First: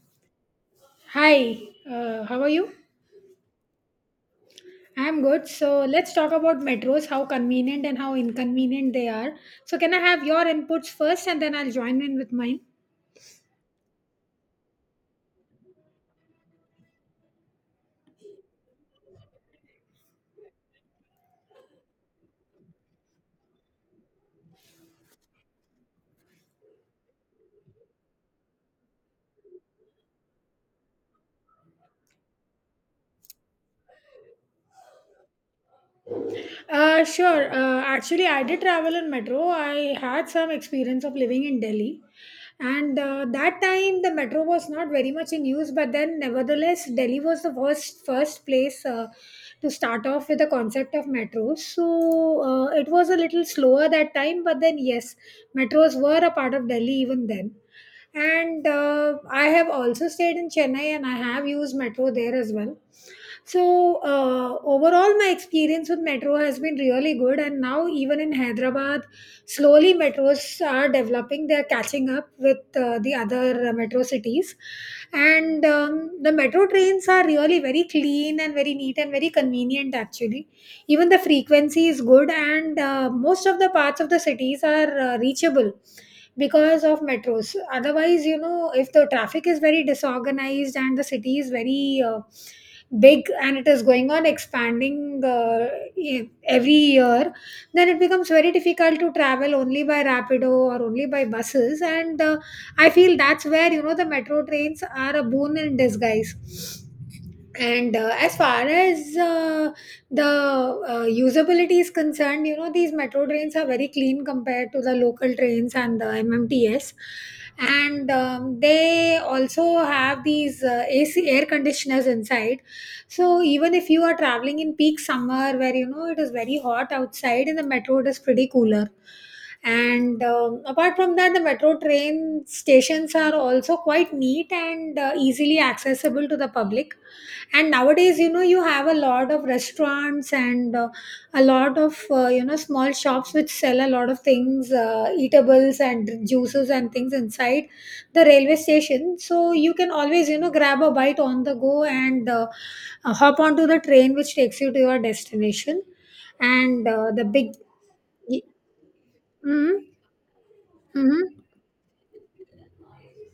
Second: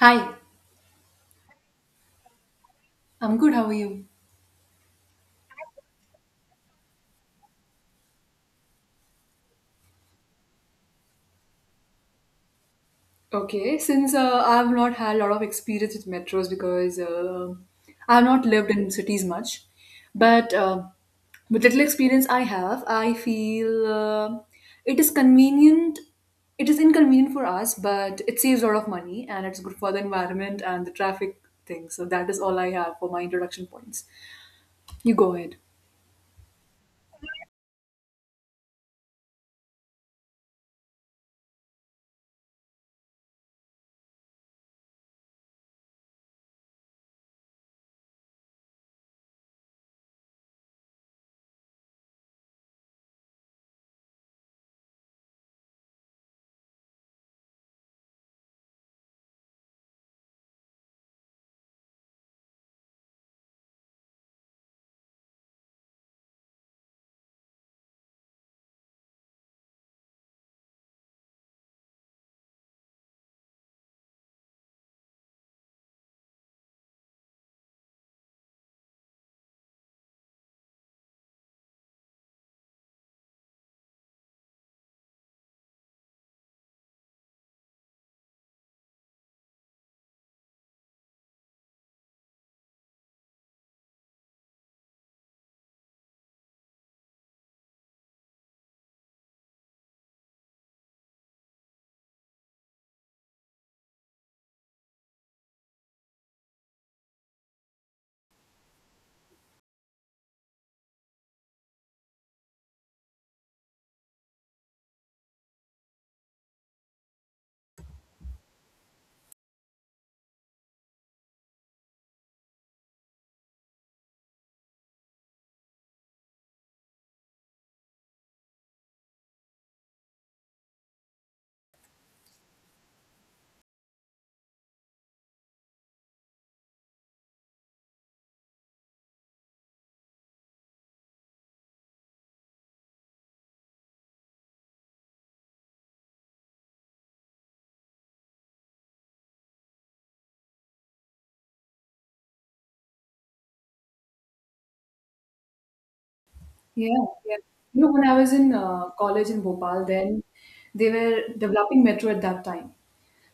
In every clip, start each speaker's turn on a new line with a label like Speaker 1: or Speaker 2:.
Speaker 1: Hi,
Speaker 2: Hi, how are you?
Speaker 1: I'm good. How are you?
Speaker 2: I'm good. So let's talk about metros, how convenient and how inconvenient they are. So, can I have your inputs first and then I'll join in with mine?
Speaker 1: Okay, since I've not had a lot of experience with metros because I've not lived in cities much, but with little experience I have, I feel it is convenient. It is inconvenient for us, but it saves a lot of money and it's good for the environment and the traffic thing. So that is all I have for my introduction points. You go ahead.
Speaker 2: Sure. Actually, I did travel in metro. I had some experience of living in Delhi. And that time, the metro was not very much in use, but then, nevertheless, Delhi was the first place to start off with the concept of metro. So it was a little slower that time, but then, yes, metros were a part of Delhi even then. And I have also stayed in Chennai and I have used metro there as well. So overall, my experience with metro has been really good, and now even in Hyderabad, slowly metros are developing. They are catching up with the other metro cities, and the metro trains are really very clean and very neat and very convenient. Actually, even the frequency is good, and most of the parts of the cities are reachable because of metros. Otherwise, you know, if the traffic is very disorganized and the city is very big and it is going on expanding every year, then it becomes very difficult to travel only by rapido or only by buses, and I feel that's where, you know, the metro trains are a boon in disguise. And as far as the usability is concerned, you know, these metro trains are very clean compared to the local trains and the mmts, and they also have these ac air conditioners inside. So even if you are traveling in peak summer, where, you know, it is very hot outside, in the metro it is pretty cooler. And apart from that, the metro train stations are also quite neat and easily accessible to the public. And nowadays, you know, you have a lot of restaurants and a lot of you know, small shops which sell a lot of things, eatables and juices and things, inside the railway station. So you can always, you know, grab a bite on the go and hop onto the train which takes you to your destination. And
Speaker 1: Yeah,
Speaker 2: the
Speaker 1: yeah.
Speaker 2: big.
Speaker 1: You know, when I was in college in Bhopal,
Speaker 2: Mm-hmm.
Speaker 1: then they were
Speaker 2: Mm-hmm.
Speaker 1: developing metro at that time.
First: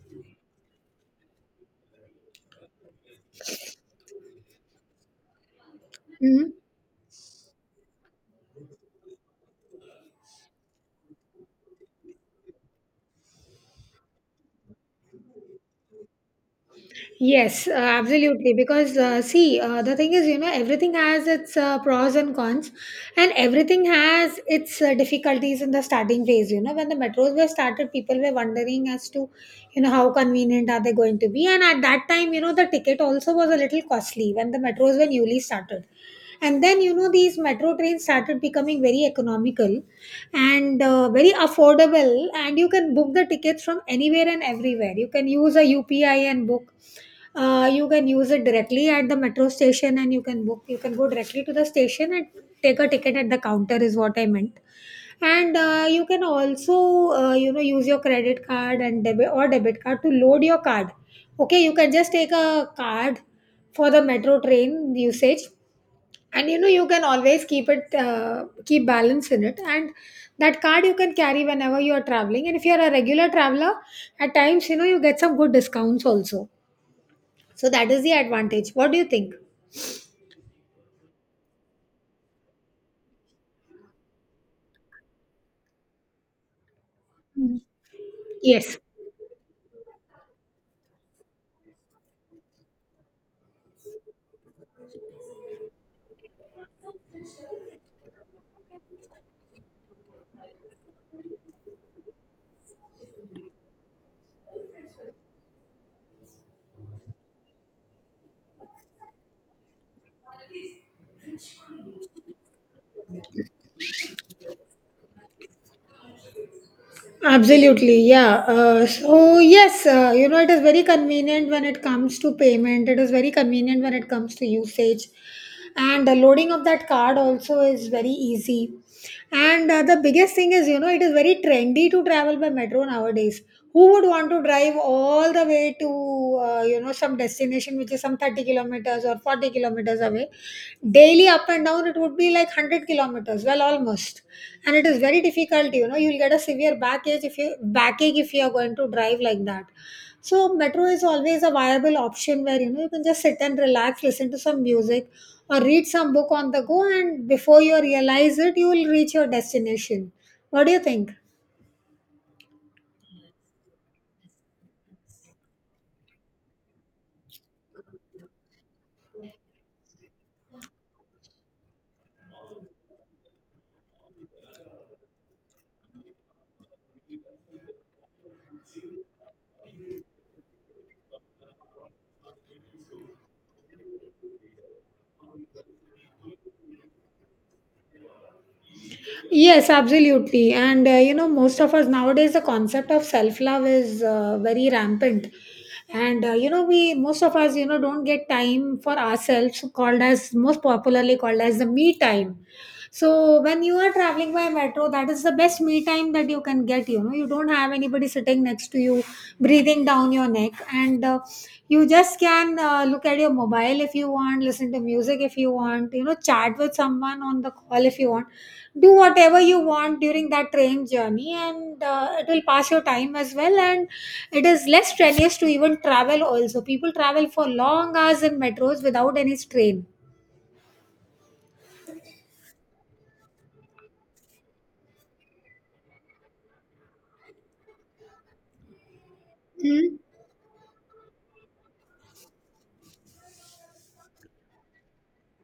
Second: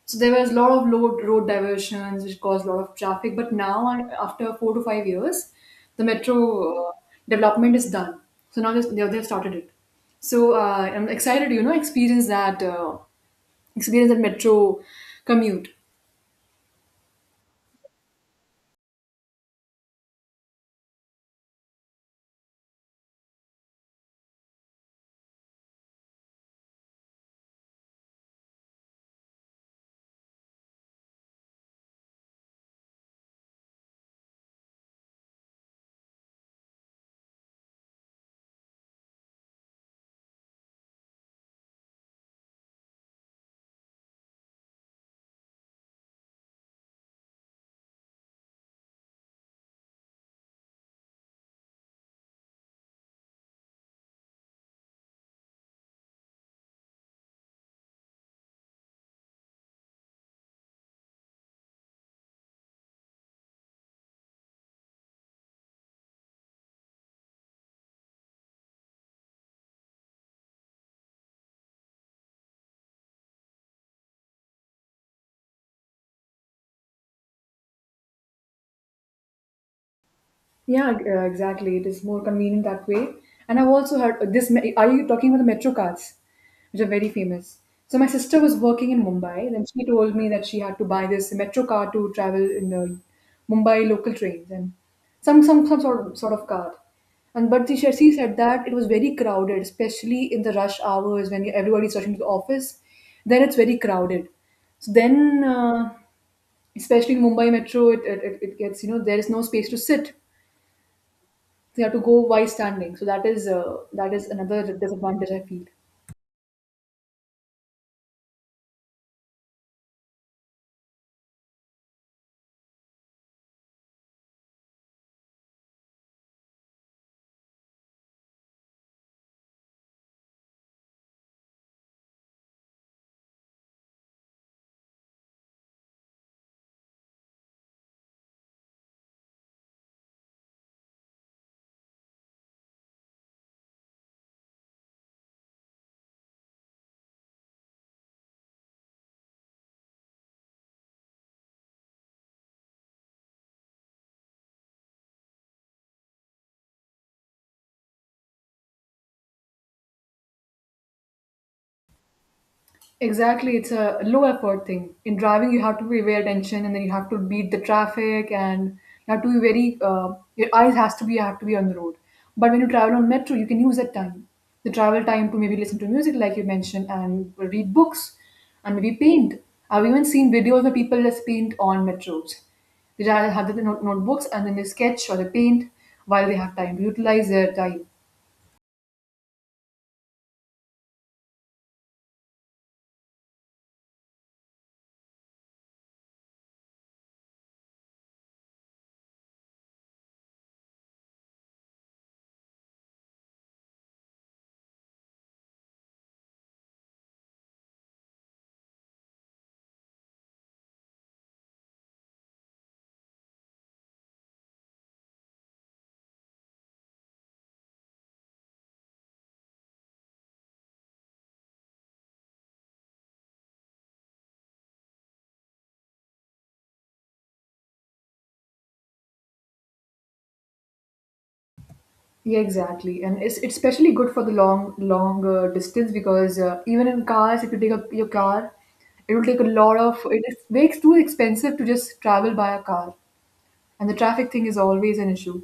Speaker 1: So there was a lot of road diversions, which caused a lot of traffic. But now, after 4 to 5 years, the
Speaker 2: Mm-hmm.
Speaker 1: metro development is done. So now they've started it. So I'm excited, you know, experience that metro commute.
Speaker 2: Yes, absolutely. Because see, the thing is, you know, everything has its pros and cons, and everything has its difficulties in the starting phase. You know, when the metros were started, people were wondering as to, you know, how convenient are they going to be. And at that time, you know, the ticket also was a little costly when the metros were newly started. And then, you know, these metro trains started becoming very economical and very affordable, and you can book the tickets from anywhere and everywhere. You can use a upi and book. You can use it directly at the metro station, and you can book. You can go directly to the station and take a ticket at the counter is what I meant. And you can also you know, use your credit card and debit card to load your card. Okay, you can just take a card for the metro train usage, and you know, you can always keep it, keep balance in it. And that card you can carry whenever you are traveling, and if you are a regular traveler, at times, you know, you get some good discounts also. So that is the advantage. What do you think?
Speaker 1: Yeah, exactly. It is more convenient that way. And I've also heard this. Are you talking about the metro cards, which are very famous?
Speaker 2: Mm.
Speaker 1: So my sister was
Speaker 2: Yes.
Speaker 1: working in Mumbai, and she told me that she had to buy this metro card to travel in the Mumbai local trains and some sort of card. And but she said that it was very crowded, especially in the rush hours when everybody's rushing to the office. Then it's very crowded. So then, especially in Mumbai metro, it gets you know there is no space to sit, they have to go while standing. So that is another disadvantage I feel.
Speaker 2: Absolutely, yeah. So yes, you know, it is very convenient when it comes to payment. It is very convenient when it comes to usage, and the loading of that card also is very easy. And the biggest thing is, you know, it is very trendy to travel by metro nowadays. Who would want to drive all the way to you know, some destination which is some 30 kilometers or 40 kilometers away daily, up and down it would be like 100 kilometers, well, almost. And it is very difficult, you know, you'll get a severe backache if you are going to drive like that. So metro is always a viable option, where, you know, you can just sit and relax, listen to some music or read some book on the go, and before you realize it, you will reach your destination. What do you think?
Speaker 1: Exactly, it's a low effort thing. In driving, you have to pay very attention, and then you have to beat the traffic, and you have to be very. Your eyes has to be have to be on the road. But when you travel on metro, you can use that time, the travel time, to maybe listen to music, like you mentioned, and read books, and maybe paint. I've even seen videos where people just paint on metros. They just have the notebooks, and then they sketch or they paint while they have time to utilize their time.
Speaker 2: Yes, absolutely. And you know, most of us nowadays, the concept of self love is very rampant. And you know, we, most of us, you know, don't get time for ourselves, called as, most popularly called as, the me time. So when you are traveling by metro, that is the best me time that you can get. You know, you don't have anybody sitting next to you breathing down your neck, and you just can look at your mobile if you want, listen to music if you want, you know, chat with someone on the call if you want, do whatever you want during that train journey, and it will pass your time as well. And it is less strenuous to even travel. Also, people travel for long hours in metros without any strain.
Speaker 1: Yeah, exactly, and it's especially good for the long long distance because even in cars, if you take up your car, it will take a lot
Speaker 2: Hmm?
Speaker 1: of. It is, makes too expensive to just travel by a car, and the traffic thing is always an issue.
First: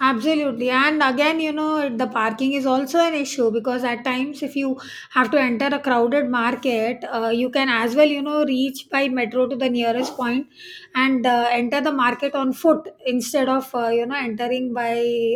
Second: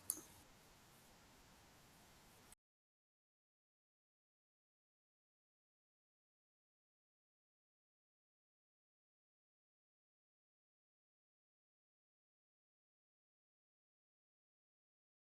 Speaker 2: Absolutely. And again, you know, it- the parking is also an issue, because at times, if you have to enter a crowded market, you can as well, you know, reach by metro to the nearest point and enter the market on foot instead of, you know, entering by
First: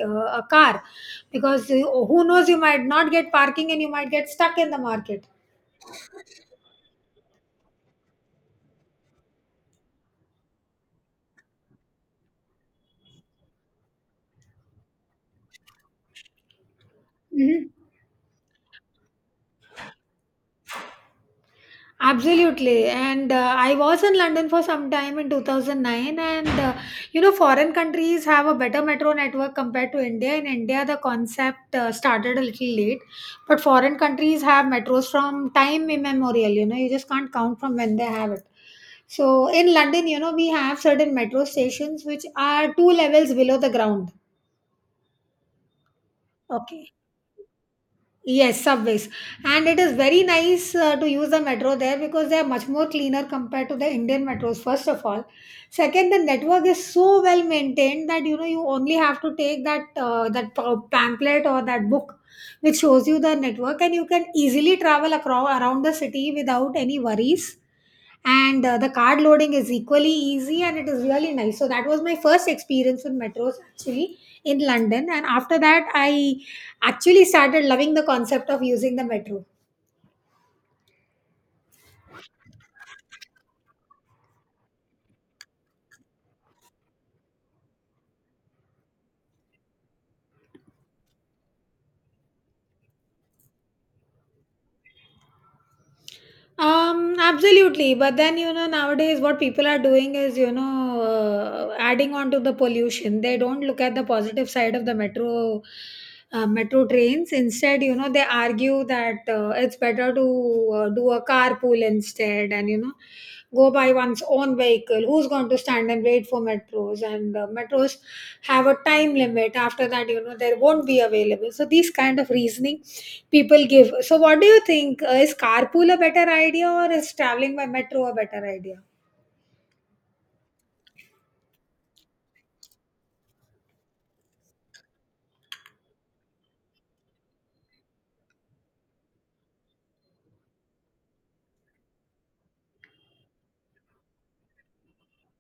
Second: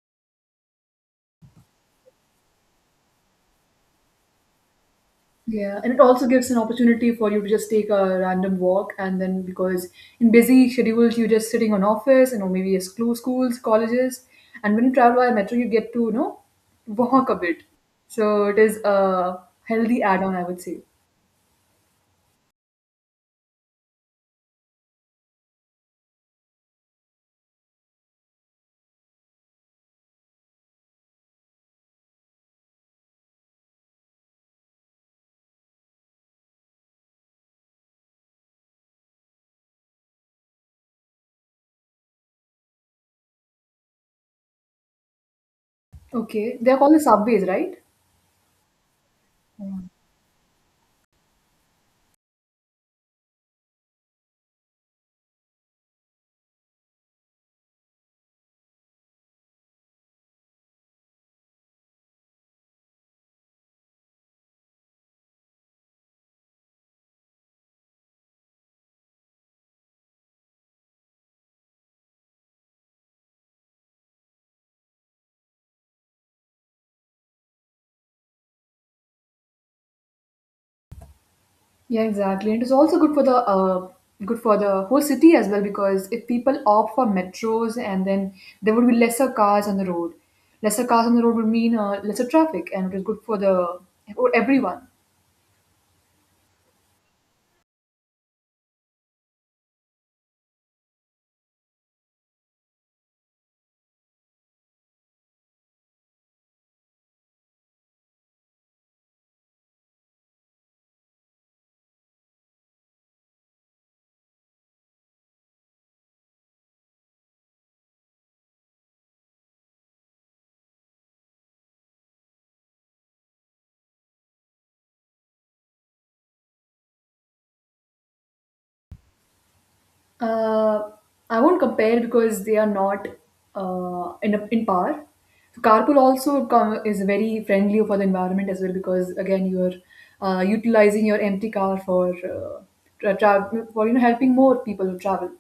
Speaker 2: a car, because who knows, you might not get parking and you might get stuck in the market.
Speaker 1: Yeah, and it also gives an opportunity for you to just take a random walk, and then because in busy schedules you're just sitting on office, and or maybe it's school, schools, colleges, and when you travel by metro, you get to you know walk a bit.
Speaker 2: Mhm.
Speaker 1: So it is a healthy add-on, I would say.
Speaker 2: Absolutely. And I was in London for some time in 2009. And you know, foreign countries have a better metro network compared to India. In India, the concept started a little late, but foreign countries have metros from time immemorial. You know, you just can't count from when they have it. So in London, you know, we have certain metro stations which are two levels below the ground.
Speaker 1: Okay, they're
Speaker 2: Okay.
Speaker 1: called the subways, right?
Speaker 2: Yes, subways. And it
Speaker 1: Mm.
Speaker 2: is very nice to use the metro there, because they are much more cleaner compared to the Indian metros, first of all. Second, the network is so well maintained that you know, you only have to take that that pamphlet or that book which shows you the network, and you can easily travel across around the city without any worries. And the card loading is equally easy, and it is really nice. So that was my first experience with metros, actually, in London. And after that, I actually started loving the concept of using the metro.
Speaker 1: Yeah, exactly. And it's also good for the whole city as well, because if people opt for metros and then there would be lesser cars on the road. Lesser cars on the road would mean lesser traffic, and it is good for the for everyone.
Speaker 2: Um, absolutely. But then, you know, nowadays what people are doing is, you know, adding on to the pollution. They don't look at the positive side of the metro, metro trains. Instead, you know, they argue that it's better to do a carpool instead, and you know, go by one's own vehicle. Who's going to stand and wait for metros? And metros have a time limit, after that, you know, there won't be available. So these kind of reasoning people give. So what do you think, is carpool a better idea or is traveling by metro a better idea?
Speaker 1: Uh, I won't compare because they are not in par. So carpool also is very friendly for the environment as well, because again you're utilizing your empty car for for you know helping more people who travel.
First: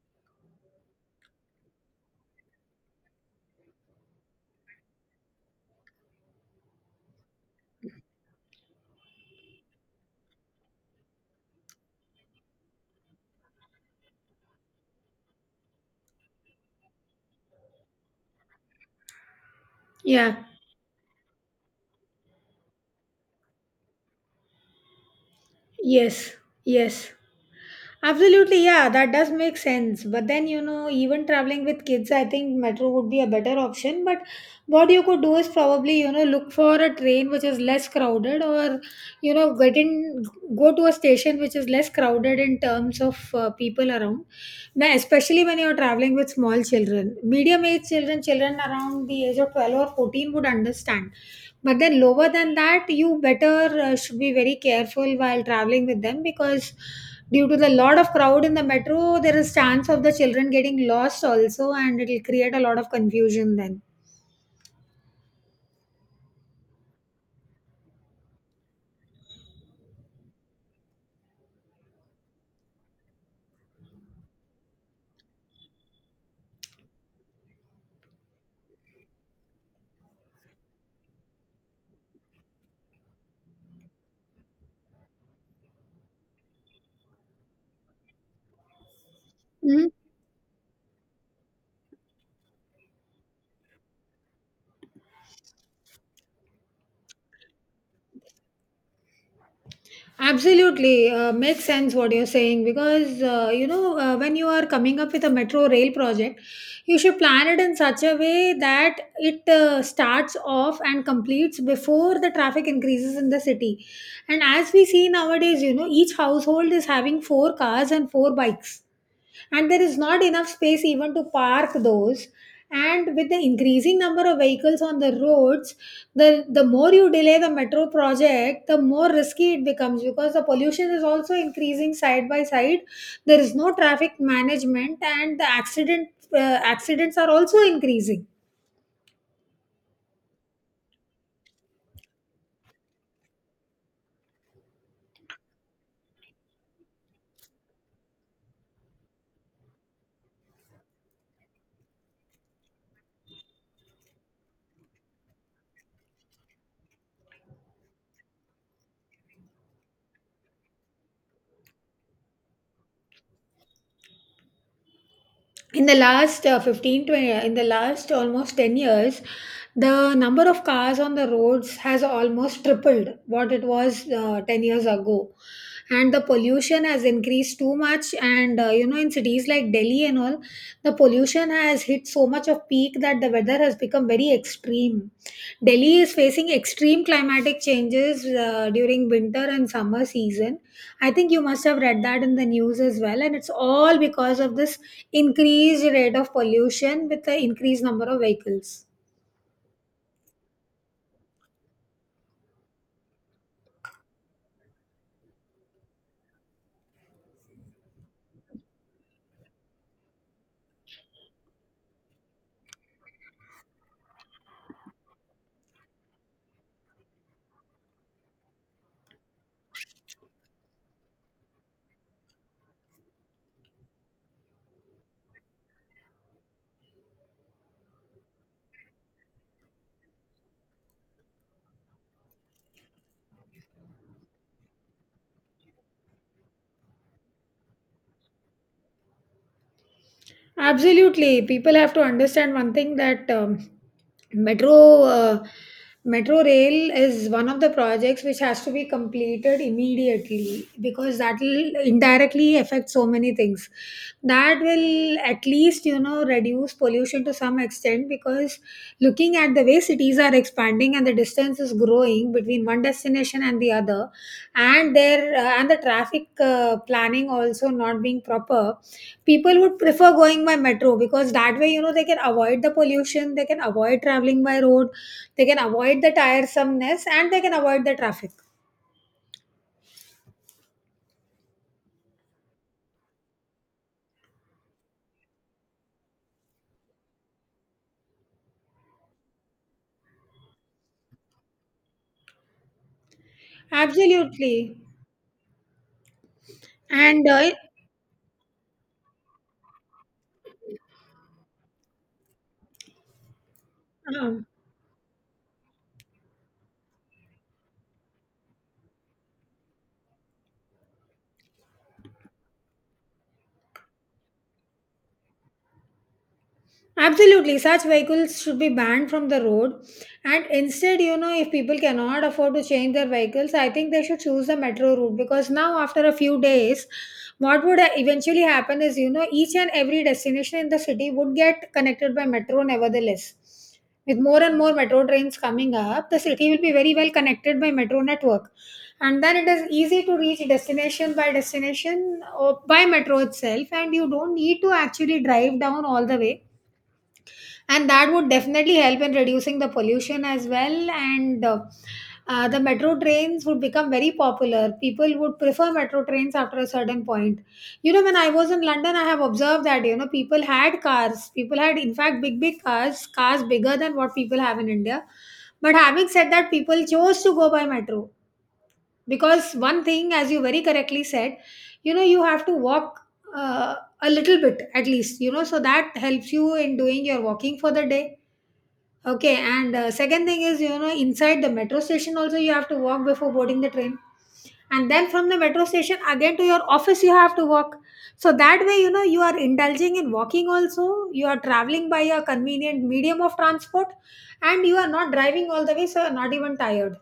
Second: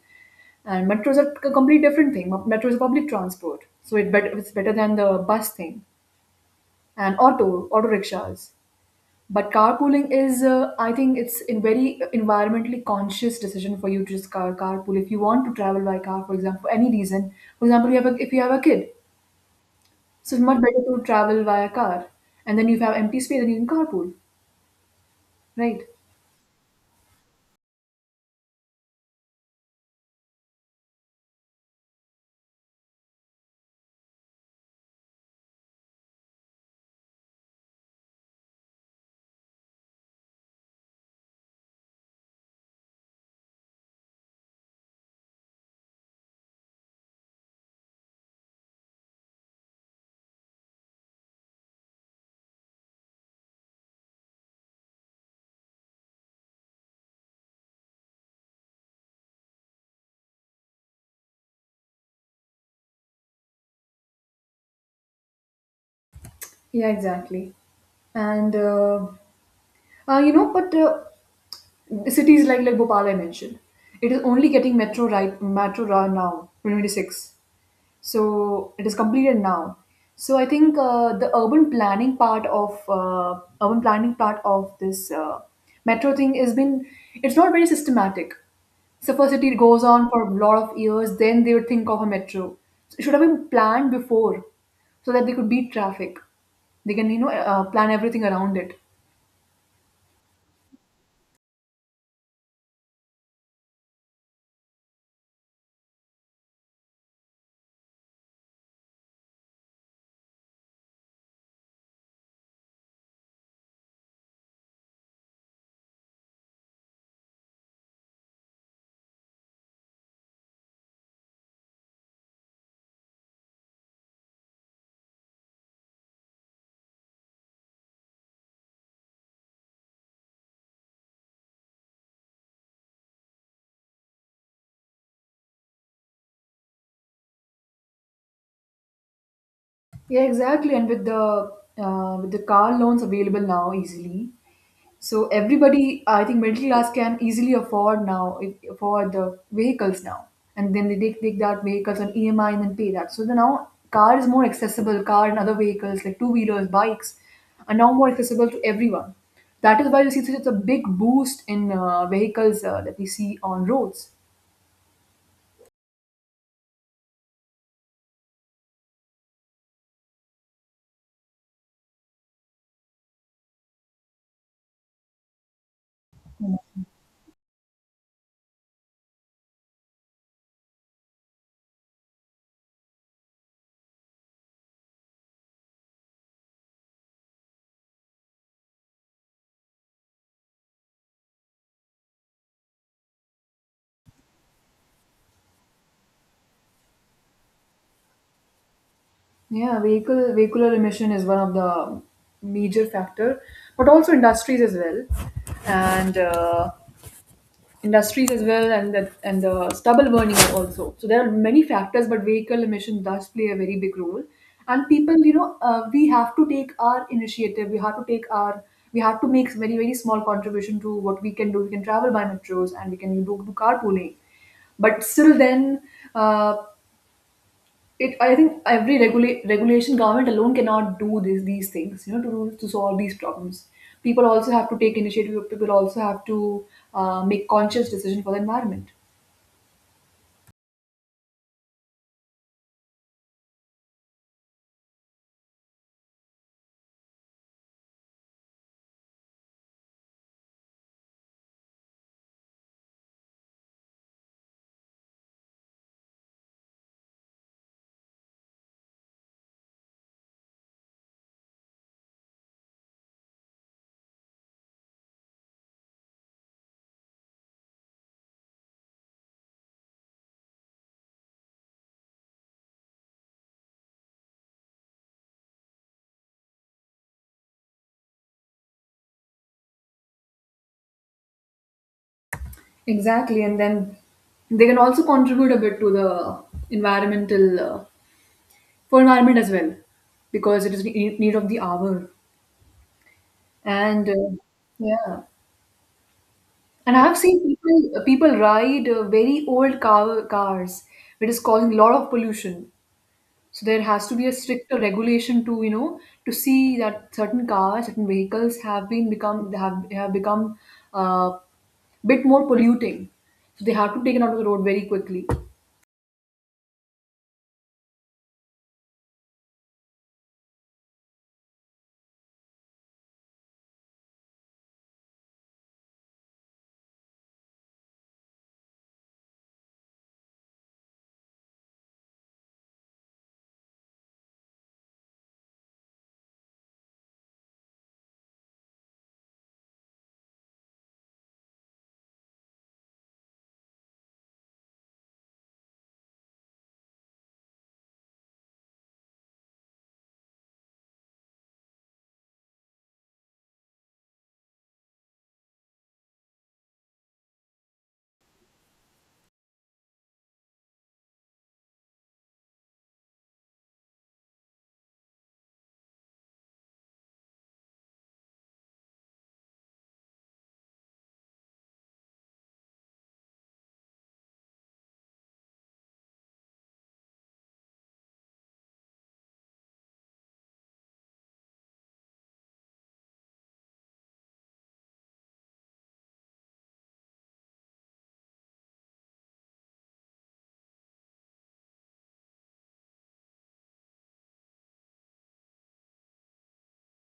Speaker 1: And metros are a completely different thing. Metro is public transport, so it it's better than the bus thing and auto rickshaws. But carpooling is, I think it's in very environmentally conscious decision for you to just carpool. If you want to travel by car, for example, for any reason, for example, if you have a kid, so
Speaker 2: Yeah,
Speaker 1: it's much better to travel via car. And then if you have empty space, then you can carpool, right?
Speaker 2: yes, yes. Absolutely, yeah, that does make sense. But then, you know, even traveling with kids, I think metro would be a better option. But what you could do is probably, you know, look for a train which is less crowded, or, you know, get in, go to a station which is less crowded in terms of people around. Now, especially when you're traveling with small children, medium age children, children around the age of 12 or 14 would understand. But then, lower than that, you better should be very careful while traveling with them, because due to the lot of crowd in the metro, there is chance of the children getting lost also, and it'll create a lot of confusion then.
Speaker 1: Yeah, exactly. And you know, but cities like Bhopal I mentioned, it is only getting metro right now, 2026. So it is completed now. So I think the urban planning part of urban planning part of this metro thing has been, it's not very systematic. So first it goes
Speaker 2: Mhm.
Speaker 1: on for a lot of years, then they would think of a metro. So it should have been planned before, so that they could beat traffic. They can you know plan everything around it.
Speaker 2: Absolutely, makes sense what you're saying, because you know, when you are coming up with a metro rail project, you should plan it in such a way that it starts off and completes before the traffic increases in the city. And as we see nowadays, you know, each household is having four cars and four bikes. And there is not enough space even to park those, and with the increasing number of vehicles on the roads, the more you delay the metro project, the more risky it becomes because the pollution is also increasing side by side. There is no traffic management and the accident accidents are also increasing
Speaker 1: Yeah, exactly. And with the car loans available now easily, so everybody, I think middle class can easily afford the vehicles now, and then they take that vehicles on EMI and then pay that. So the now car is more accessible. Car and other vehicles like two wheelers, bikes, are now more accessible to everyone. That is why you see such a big boost in vehicles that we see on roads.
Speaker 2: in the last 15 to in the last almost 10 years. The number of cars on the roads has almost tripled what it was 10 years ago, and the pollution has increased too much. And you know, in cities like Delhi and all, the pollution has hit so much of peak that the weather has become very extreme. Delhi is facing extreme climatic changes during winter and summer season. I think you must have read that in the news as well, and it's all because of this increased rate of pollution with the increased number of vehicles.
Speaker 1: Yeah, vehicle vehicular emission is one of the major factor, but also industries as well, and the stubble burning also. So there are many factors, but vehicle emission does play a very big role. And people, you know, we have to take our initiative. We have to take our, we have to make very very small contribution to what we can do. We can travel by metros, and we can do carpooling, but still then, uh, it I think every regulation government alone cannot do this, these things you know to solve these problems. People also have to take initiative. People also have to make conscious decision for the environment.
Speaker 2: Absolutely. People have to understand one thing, that metro uh, metro rail is one of the projects which has to be completed immediately, because that will indirectly affect so many things. That will at least, you know, reduce pollution to some extent, because looking at the way cities are expanding and the distance is growing between one destination and the other, and the traffic planning also not being proper, people would prefer going by metro, because that way, you know, they can avoid the pollution, they can avoid traveling by road, they can avoid the tiresomeness and they can avoid the traffic.
Speaker 1: Exactly, and then they can also contribute a bit to the environmental for environment as well, because it is the need of the hour. And
Speaker 2: Absolutely.
Speaker 1: yeah. And I have
Speaker 2: And
Speaker 1: seen people ride uh, very old cars which is causing a lot of pollution. So there has to be a
Speaker 2: uh,
Speaker 1: stricter regulation to you know to see that certain cars, certain vehicles have become uh, bit more polluting. So they have to take it out of the road very quickly.
Speaker 2: Absolutely, such vehicles should be banned from the road. And instead, you know, if people cannot afford to change their vehicles, I think they should choose the metro route, because now, after a few days, what would eventually happen is, you know, each and every destination in the city would get connected by metro, nevertheless. With more and more metro trains coming up, the city will be very well connected by metro network. And then it is easy to reach destination by destination or by metro itself, and you don't need to actually drive down all the way, and that would definitely help in reducing the pollution as well. And the metro trains would become very popular. People would prefer metro trains after a certain point. You know, when I was in London, I have observed that, you know, people had cars, people had in fact big cars, cars bigger than what people have in India. But having said that, people chose to go by metro, because one thing, as you very correctly said, you know, you have to walk uh, a little bit at least, you know, so that helps you in doing your walking for the day. Okay, and second thing is, you know, inside the metro station also you have to walk before boarding the train. And then from the metro station again to your office you have to walk. So that way, you know, you are indulging in walking also. You are traveling by a convenient medium of transport, and you are not driving all the way, so you're not even tired.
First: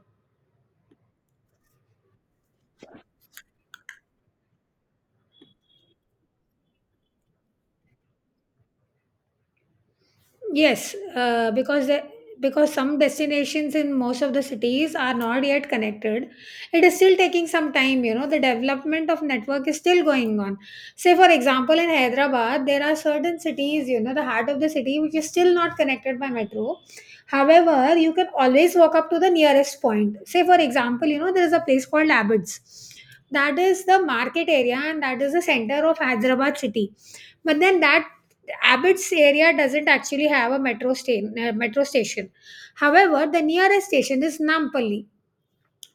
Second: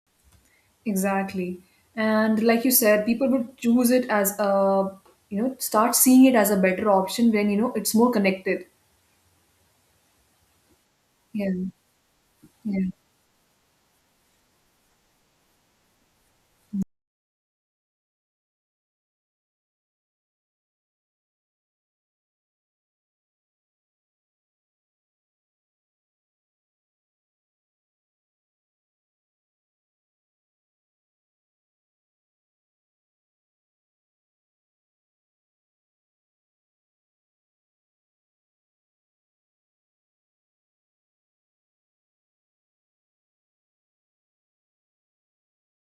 Speaker 1: Exactly. And like you said, people would choose it as a, you know, start seeing it as a better option when, you know, it's more connected.
Speaker 2: Yes,
Speaker 1: Yeah,
Speaker 2: because
Speaker 1: yeah,
Speaker 2: some destinations in most of the cities are not yet connected. It is still taking some time, you know, the development of network is still going on. Say for example in Hyderabad, there are certain cities, you know, the heart of the city which is still not connected by metro. However, you can always walk up to the nearest point. Say for example, you know, there is a place called Abbots. That is the market area and that is the center of Hyderabad city. But then that Abbott's area doesn't actually have a metro station. However, the nearest station is Nampally.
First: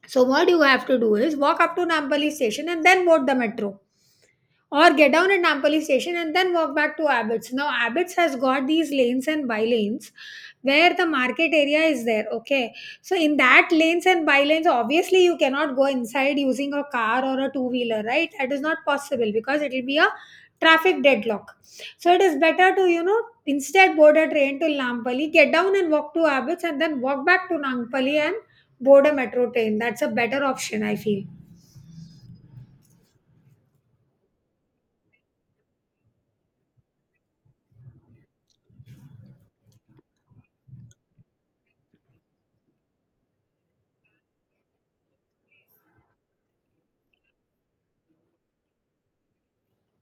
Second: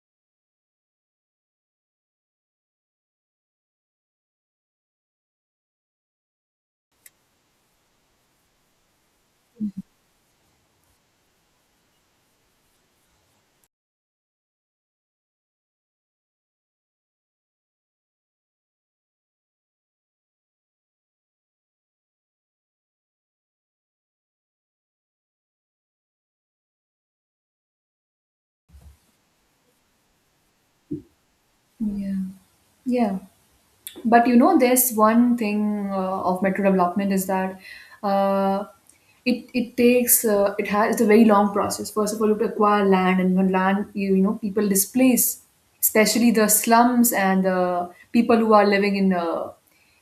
Speaker 2: So, what you have to do is walk up to Nampally station and then board the metro, or get down at Nampally station and then walk back to Abbots. Now, Abbots has got these lanes and by lanes where the market area is there. Okay, so in that lanes and by lanes, obviously, you cannot go inside using a car or a two wheeler, right? That is not possible because it will be a traffic deadlock. So, it is better to, you know, instead board a train to Nampally, get down and walk to Abbots, and then walk back to Nampally and board a metro train. That's a better option, I feel.
Speaker 1: yeah. Yeah. But you know, there's one thing of metro development is that uh, it takes it has it's a very long process. First of all, you have to acquire land, and when land you you know people displace, especially the slums and the people who are living in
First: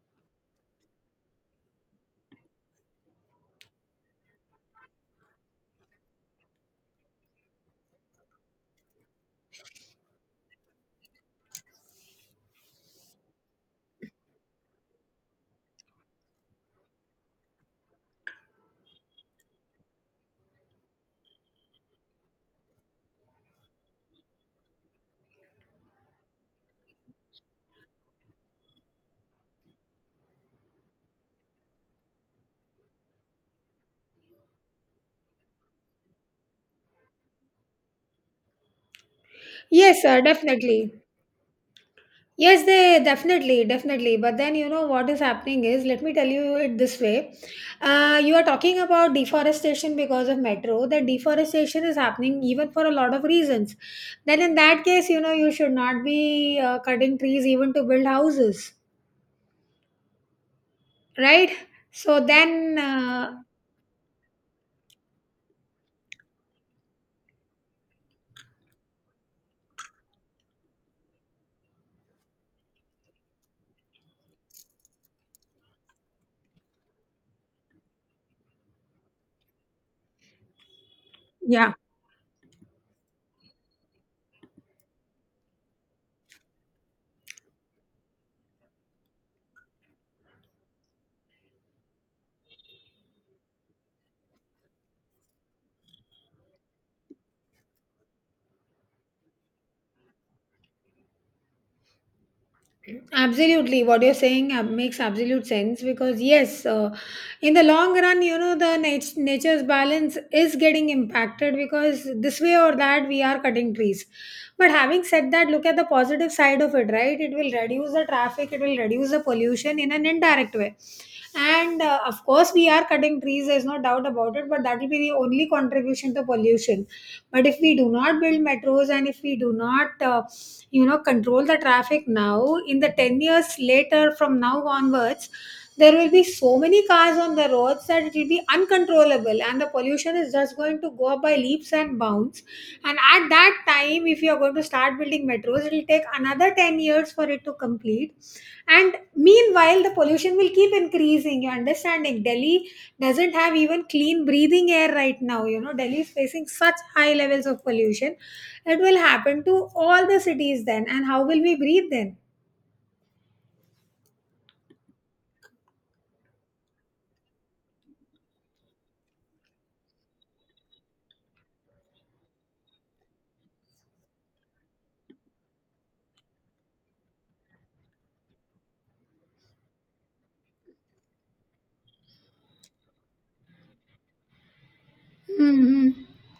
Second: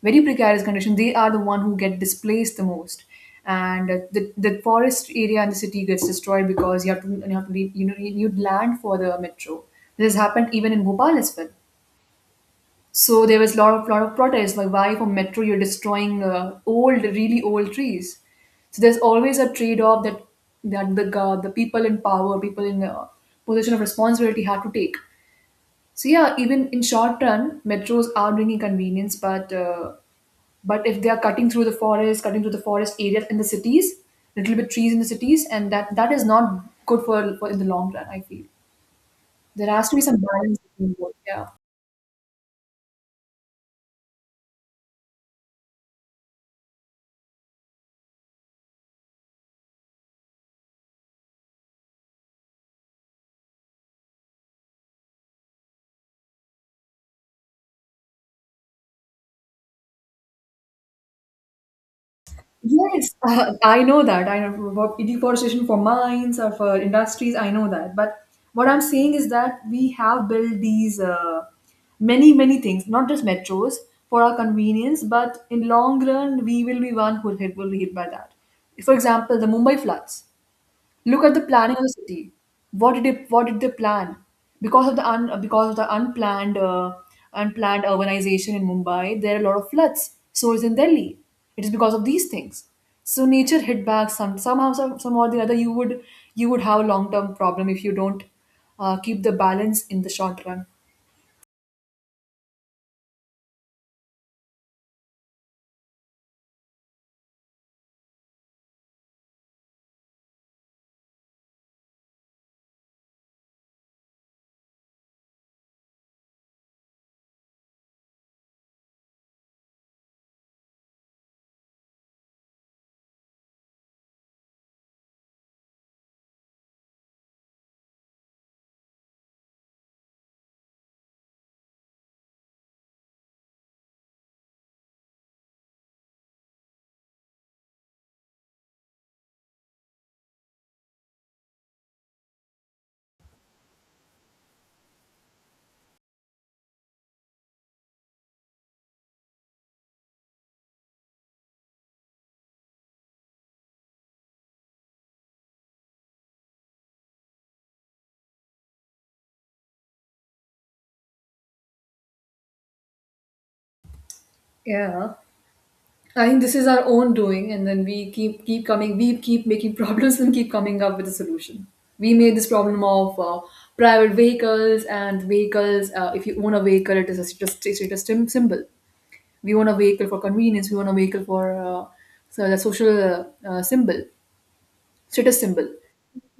Speaker 1: very precarious condition. They are the one who get displaced the most, and the forest area in the city gets destroyed because you have to leave, you know you need land for the metro. This has happened even in Bhopal as well. So there was a lot of protest like why for metro you're destroying old really old trees. So there's always a trade off that the people in power, people in position of responsibility had to take. So yeah, even in short run, metros are bringing convenience, but if they are cutting through the forest, cutting through the forest areas in the cities, little bit trees in the cities, and that that is not good for in the long run. I feel there has to be
Speaker 2: Yes,
Speaker 1: some
Speaker 2: sir,
Speaker 1: balance
Speaker 2: definitely.
Speaker 1: between both. Yeah.
Speaker 2: Yes, they definitely, definitely. But then, you know, what is happening is, let me tell you it this way. You are talking about deforestation because of metro. That deforestation is happening even for a lot of reasons. Then in that case, you know, you should not be cutting trees even to build houses, right? So then,
Speaker 1: Yes,
Speaker 2: uh,
Speaker 1: I know that. I know about deforestation for mines or for industries. I know that. But what I'm saying is that we have built these many, many things, not just metros for our convenience, but in long run, we will be one who will be hit by that. For example, the Mumbai floods. Look at the
Speaker 2: Yeah.
Speaker 1: planning of the city. What did they plan? Because of the unplanned unplanned urbanization in Mumbai, there are a lot of floods. So is in Delhi. It is because of these things. So nature hit back somehow or the other. You would have a long term problem if you don't keep the balance in the short run.
Speaker 2: Absolutely, what you're makes absolute sense, because yes, in the long run, you know, the nature's balance is getting impacted, because this way or that we are cutting trees. But having said that, look at the positive side of it, right? It will reduce the traffic, it will reduce the pollution in an indirect way. And of course, we are cutting trees. There's no doubt about it. But that will be the only contribution to pollution. But if we do not build metros and if we do not you know, control the traffic now, in the 10 years later from now onwards, there will be so many cars on the roads that it will be uncontrollable, and the pollution is just going to go up by leaps and bounds. And at that time, if you are going to start building metros, it will take another 10 years for it to complete, and meanwhile the pollution will keep increasing. You understanding, Delhi doesn't have even clean breathing air right now. You know, Delhi is facing such high levels of pollution. It will happen to all the cities then, and how will we breathe then?
Speaker 1: Yeah. I think this is our own doing, and then we keep coming, we keep making problems and keep coming up with a solution. We made this problem of private vehicles and vehicles. If you own a vehicle, it is a status symbol. We own a vehicle for convenience. We own a vehicle for so the social symbol. So it is simple.
Speaker 2: Hmm.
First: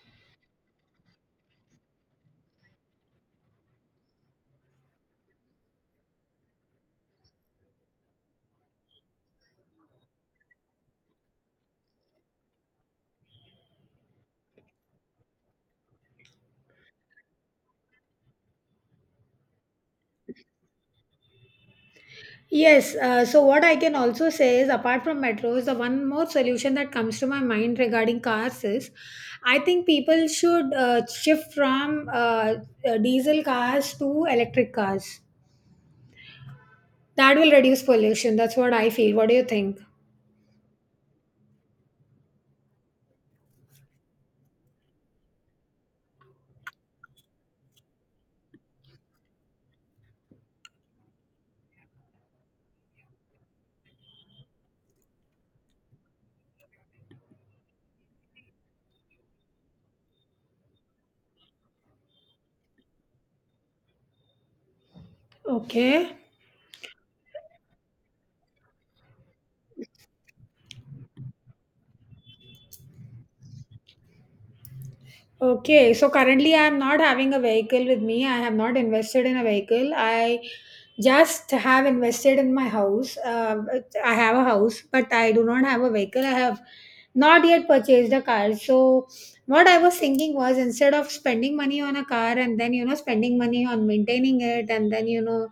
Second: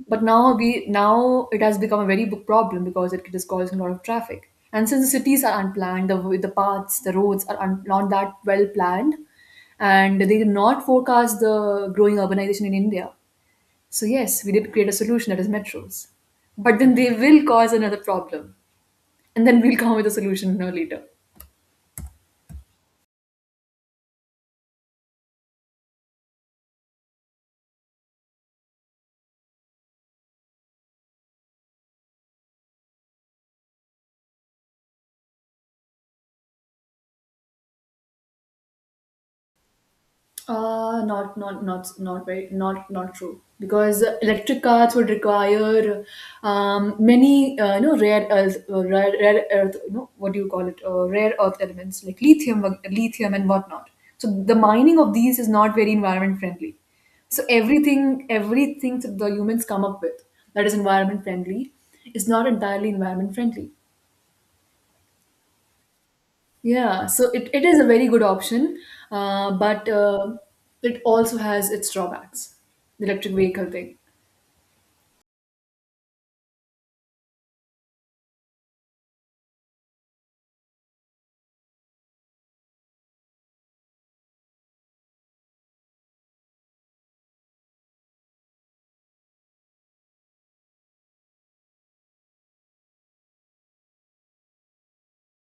Speaker 1: But now we now it has become a very big problem because it is causing a lot of traffic. And since the cities are unplanned, the paths, the roads are not that well planned, and they did not forecast the growing urbanization in India. So yes, we did create a solution that is metros, but then they will cause another problem, and then we'll come with a solution no later.
Speaker 2: Yes, so what I can also say is, apart from metros, the one more solution that comes to my mind regarding cars is, I think people should shift from diesel cars to electric cars. That will reduce pollution. That's what I feel. What do you think?
Speaker 1: Not not not not very not not true, because electric cars would require many rare earth rare earth, you know what do you call it rare earth elements like lithium, lithium and whatnot. So the mining of these is not very environment friendly. So everything that the humans come up with that is environment friendly is not entirely environment friendly.
Speaker 2: Okay.
Speaker 1: Yeah, so it is a very good option, but it also has its drawbacks, the electric vehicle thing.
Speaker 2: Okay, so currently I am not having a vehicle with me. I have not invested in a vehicle. I just have invested in my house. I have a house, but I do not have a vehicle. I have not yet purchased a car. So, what I was thinking was, instead of spending money on a car and then, you know, spending money on maintaining it and then, you know,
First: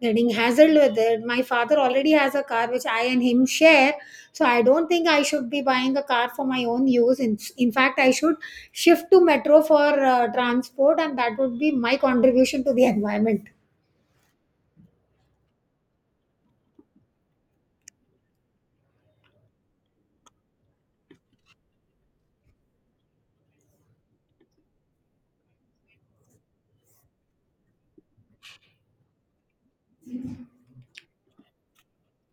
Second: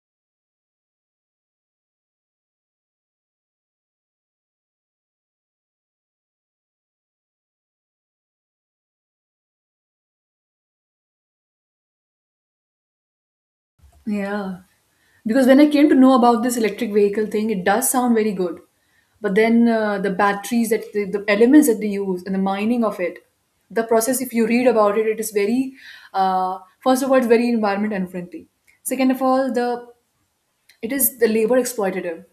Speaker 2: getting hassled with it, my father already has a car which I and him share. So, I don't think I should be buying a car for my own use. In fact, I should shift to metro for transport, and that would be my contribution to the environment.
Speaker 1: Yeah, because when I came to know about this electric vehicle thing, it does sound very good, but then the batteries that the elements that they use and the mining of it, the process. If you read about it, it is very, first of all, it's very environment unfriendly. Second of all, the it is the labor exploitative.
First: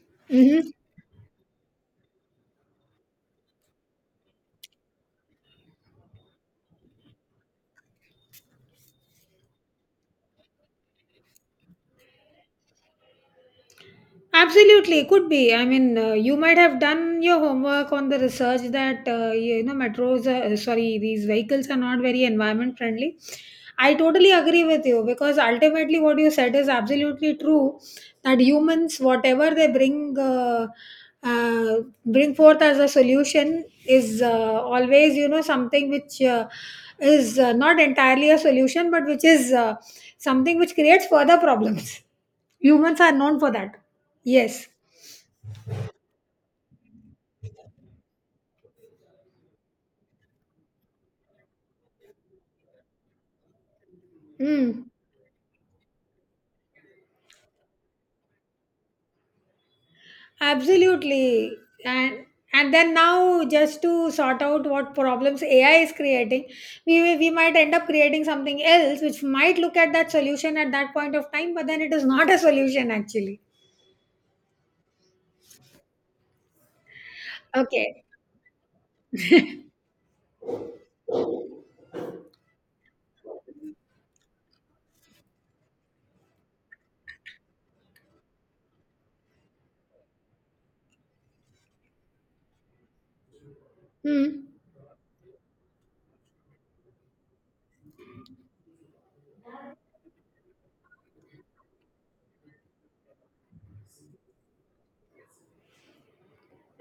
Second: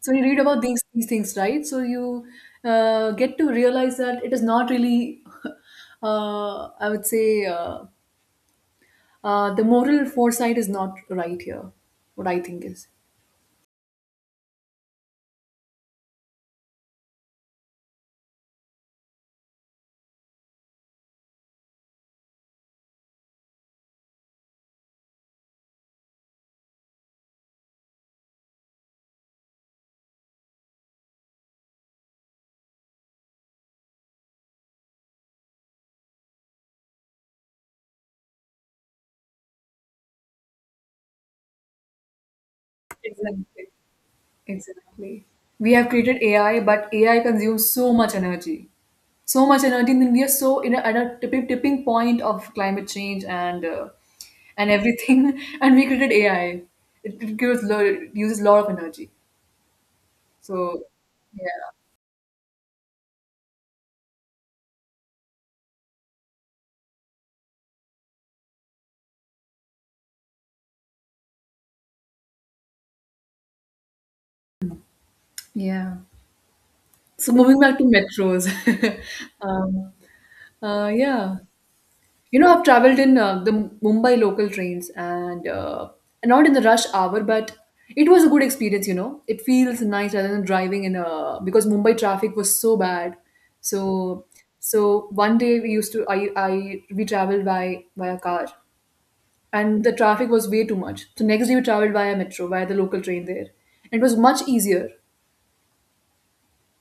Speaker 1: So you read about
Speaker 2: Hmm.
Speaker 1: these things, right? So you get to realize that it is not really I would say uh, the moral foresight is not right here. What I think is
Speaker 2: Absolutely, could be. I mean, you might have done your homework on the research that, you know, sorry, these vehicles are not very environment friendly. I totally agree with you, because ultimately what you said is absolutely true, that humans, whatever they uh, bring forth as a solution is always, you know, something which is not entirely a solution, but which is something which creates further problems. Humans are known for
Speaker 1: exactly,
Speaker 2: that. Yes.
Speaker 1: exactly, we have created AI, but AI consumes so much energy, so much energy. And then we are so in a, at a tipping point of climate change and
Speaker 2: Mm.
Speaker 1: everything, and we created AI. It uses a lot of energy. So
Speaker 2: Absolutely.
Speaker 1: yeah.
Speaker 2: And and then now, just to sort out what problems AI is creating, we might end up creating something else which might look at that solution at that point of time, but then it is not a solution actually.
Speaker 1: Yeah. So moving back to
Speaker 2: Okay.
Speaker 1: metros, um, yeah, you know, I've traveled in the Mumbai local trains, and not in the rush hour, but it was a good experience. You know, it feels nice rather than driving in a, because Mumbai traffic was so bad. So
Speaker 2: Hmm.
Speaker 1: so one day we used to I we traveled by a car, and the traffic was way too much. So next day we traveled via metro, via the local train there, and it was much easier.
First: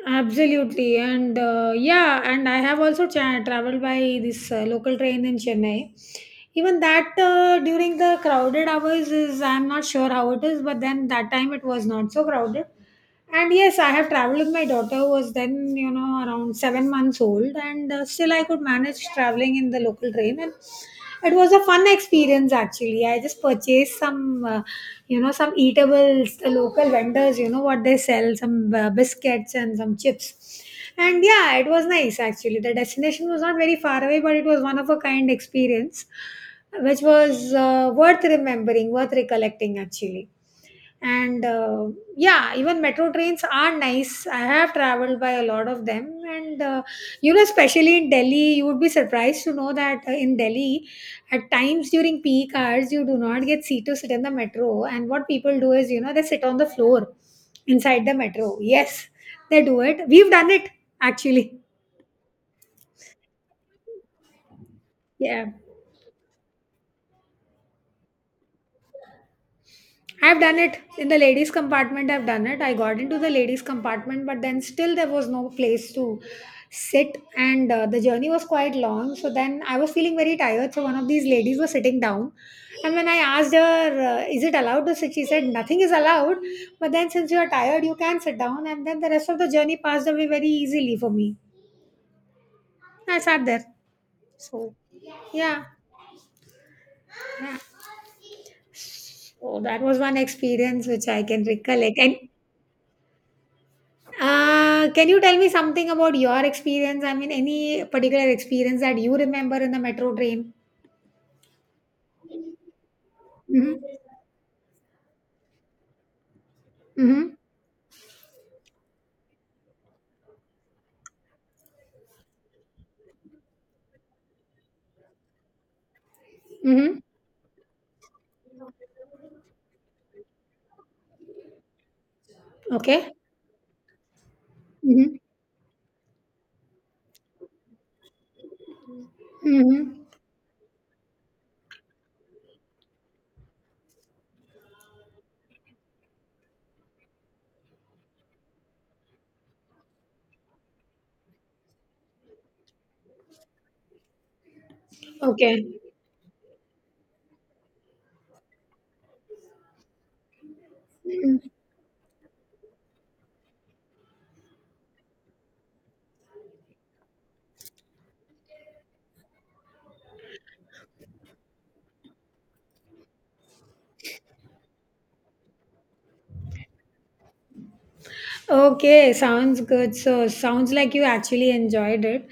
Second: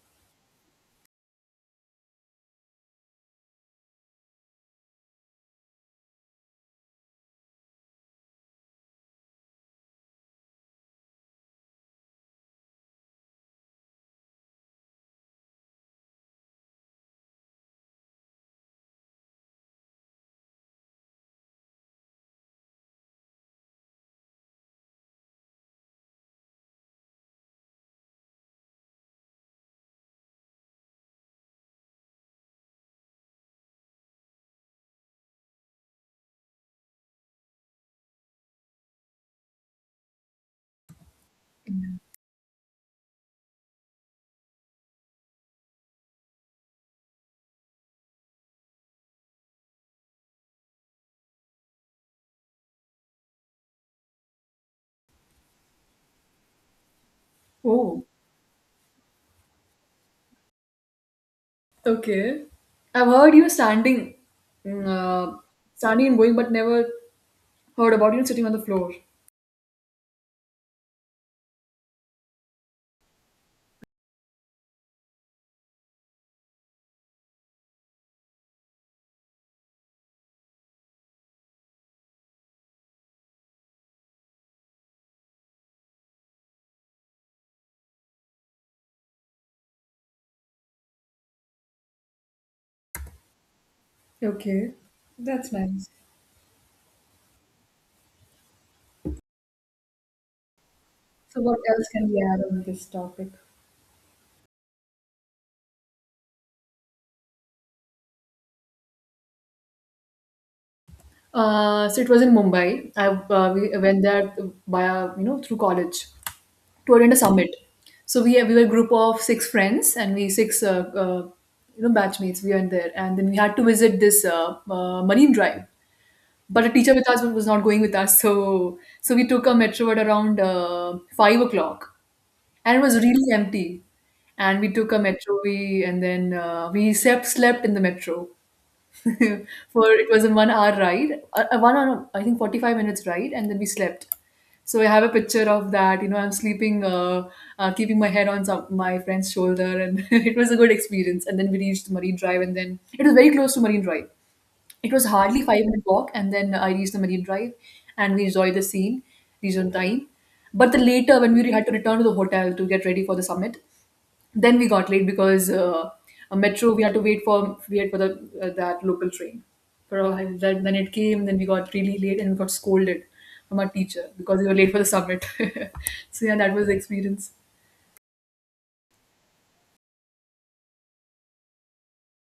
Speaker 2: Absolutely. And yeah, and I have also traveled by this local train in Chennai. Even that during the crowded hours, is, I'm not sure how it is, but then that time it was not so crowded. And yes, I have traveled with my daughter who was then, you know, around 7 months old, and still I could manage traveling in the local train. And it was a fun experience actually. I just purchased some, you know, some eatables, the local vendors, you know, what they sell, some biscuits and some chips. And yeah, it was nice actually. The destination was not very far away, but it was one of a kind experience, which was worth remembering, worth recollecting actually. And Yeah, even metro trains are nice. I have traveled by a lot of them, and you know, especially in Delhi, you would be surprised to know that, in Delhi, at times during peak hours, you do not get seat to sit in the metro, and what people do is, you know, they sit on the floor
Speaker 1: Oh.
Speaker 2: inside the metro. Yes, they do it. We've done it, actually.
Speaker 1: Okay. I've heard you standing, mm, uh,
Speaker 2: Yeah,
Speaker 1: standing and going, but never heard about you sitting on the floor.
Speaker 2: I've done it in the ladies' compartment. I've done it. I got into the ladies' compartment, but then still there was no place to sit, and the journey was quite long. So then I was feeling very tired. So one of these ladies was sitting down, and when I asked her, "Is it allowed to sit?" She said, "Nothing is allowed." But then since you are tired, you can sit down, and then the rest of the journey passed away very easily for me. I sat there.
Speaker 1: Okay,
Speaker 2: So
Speaker 1: that's
Speaker 2: yeah,
Speaker 1: nice.
Speaker 2: yeah. So that was one experience which I
Speaker 1: So
Speaker 2: can
Speaker 1: what else
Speaker 2: recollect,
Speaker 1: can
Speaker 2: and
Speaker 1: we add on this topic?
Speaker 2: Can you tell me something about your experience? I mean, any particular experience that you remember in the metro train?
Speaker 1: So it was in Mumbai. I
Speaker 2: Mm-hmm.
Speaker 1: We went there via, you know, through college to attend a
Speaker 2: Mm-hmm.
Speaker 1: summit. So we were a group of six friends, and we six you know, batchmates. We went there, and then we had to visit this Marine Drive. But a teacher
Speaker 2: Mm-hmm.
Speaker 1: with us was not going with us, so we took a metro at around 5 o'clock, and it was
Speaker 2: Okay.
Speaker 1: really empty. And we took a
Speaker 2: Mm-hmm.
Speaker 1: metro, we and then we slept slept in the metro for,
Speaker 2: Mm-hmm.
Speaker 1: it was a 1 hour ride, a 1 hour, I think 45 minutes ride, and then we slept. So I have a picture of that, you know, I'm sleeping, keeping my head on my friend's shoulder, and it was a good experience. And then we reached Marine Drive, and then it was very close to Marine Drive. It was hardly five
Speaker 2: Okay.
Speaker 1: minute walk, and then I reached the Marine Drive, and we enjoyed the scene, reached on time. But the later, when
Speaker 2: Mhm.
Speaker 1: we had to return to the hotel to get ready for the summit, then we got late because a metro, we had to wait for the that local train for a while. Then it came. Then we got really late and got scolded from our teacher because we were late for the summit. So yeah, that was the experience.
Speaker 2: Okay. Sounds good. So, sounds like you actually enjoyed it.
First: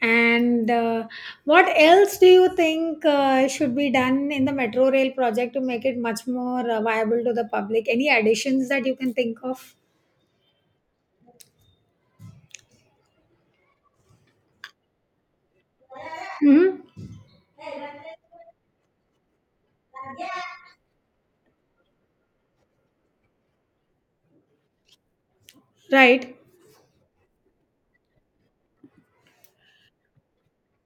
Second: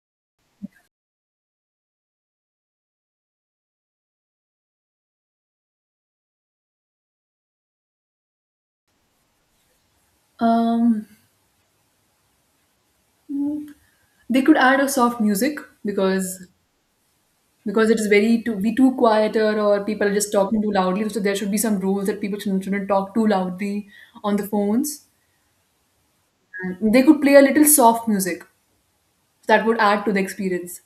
Speaker 2: And what else do you think should be done in the metro rail project to make it much more viable to the public? Any additions that you can think of?
Speaker 1: Um, they could add a soft music, because
Speaker 2: Mm-hmm.
Speaker 1: it is very, too be too quieter, or people are just talking too loudly. So there should be some rules that people shouldn't talk too loudly on the phones.
Speaker 2: Right.
Speaker 1: And they could play a little soft music that would add to the experience.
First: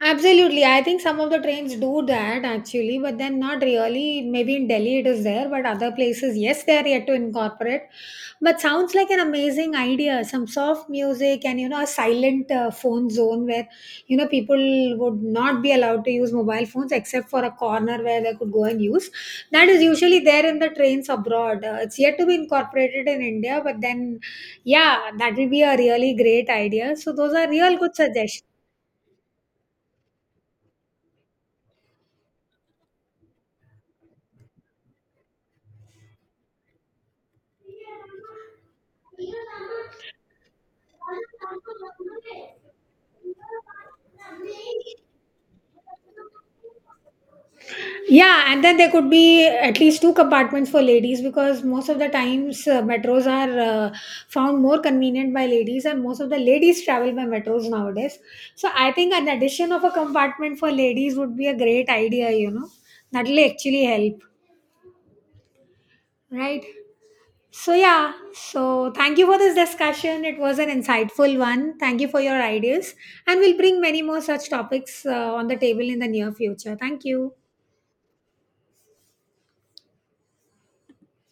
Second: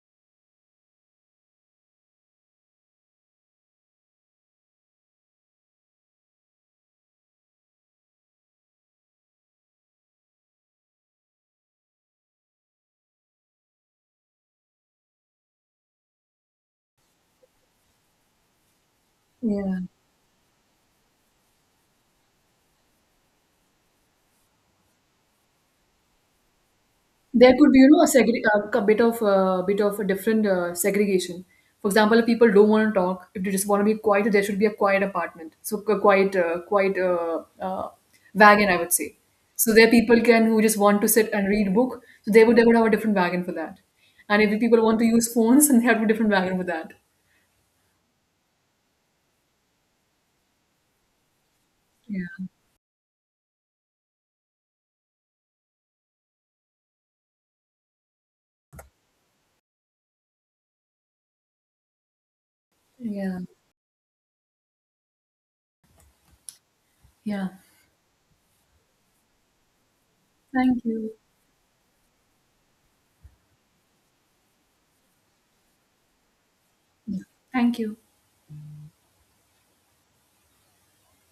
Speaker 2: Absolutely. I think some of the trains do that actually, but then not really. Maybe in Delhi it is there, but other places, yes, they are yet to incorporate. But sounds like an amazing idea. Some soft music and, you know, a silent phone zone where, you know, people would not be allowed to use mobile phones except for a corner where they could go and use. That
Speaker 1: Yeah.
Speaker 2: is usually there in the trains abroad. It's yet to be incorporated in India, but then, yeah, that will be a really great idea. So, those are
Speaker 1: There could be,
Speaker 2: real
Speaker 1: you
Speaker 2: good
Speaker 1: know,
Speaker 2: suggestions.
Speaker 1: a bit of a different segregation. For example, if people don't want to talk, if they just want to be quiet, there should be a quiet apartment, so a quiet uh, wagon, I would say. So there are people can, who just want to sit and read book, so they would have a different wagon for that. And if people want to use phones, then they have a different wagon for that.
Speaker 2: Yeah, and then there could be at least two compartments for ladies, because most of the
Speaker 1: Yeah.
Speaker 2: times metros are found more convenient by ladies, and most of the ladies travel by metros nowadays. So I think an addition of a compartment for ladies would be a great idea, you know. That
Speaker 1: Yeah.
Speaker 2: will actually help, right?
Speaker 1: Yeah.
Speaker 2: So, yeah, so thank you for this discussion. It was an
Speaker 1: Thank you.
Speaker 2: insightful one. Thank you for your ideas, and we'll bring many more such topics on the table in the near future. Thank you.
Speaker 1: Thank you.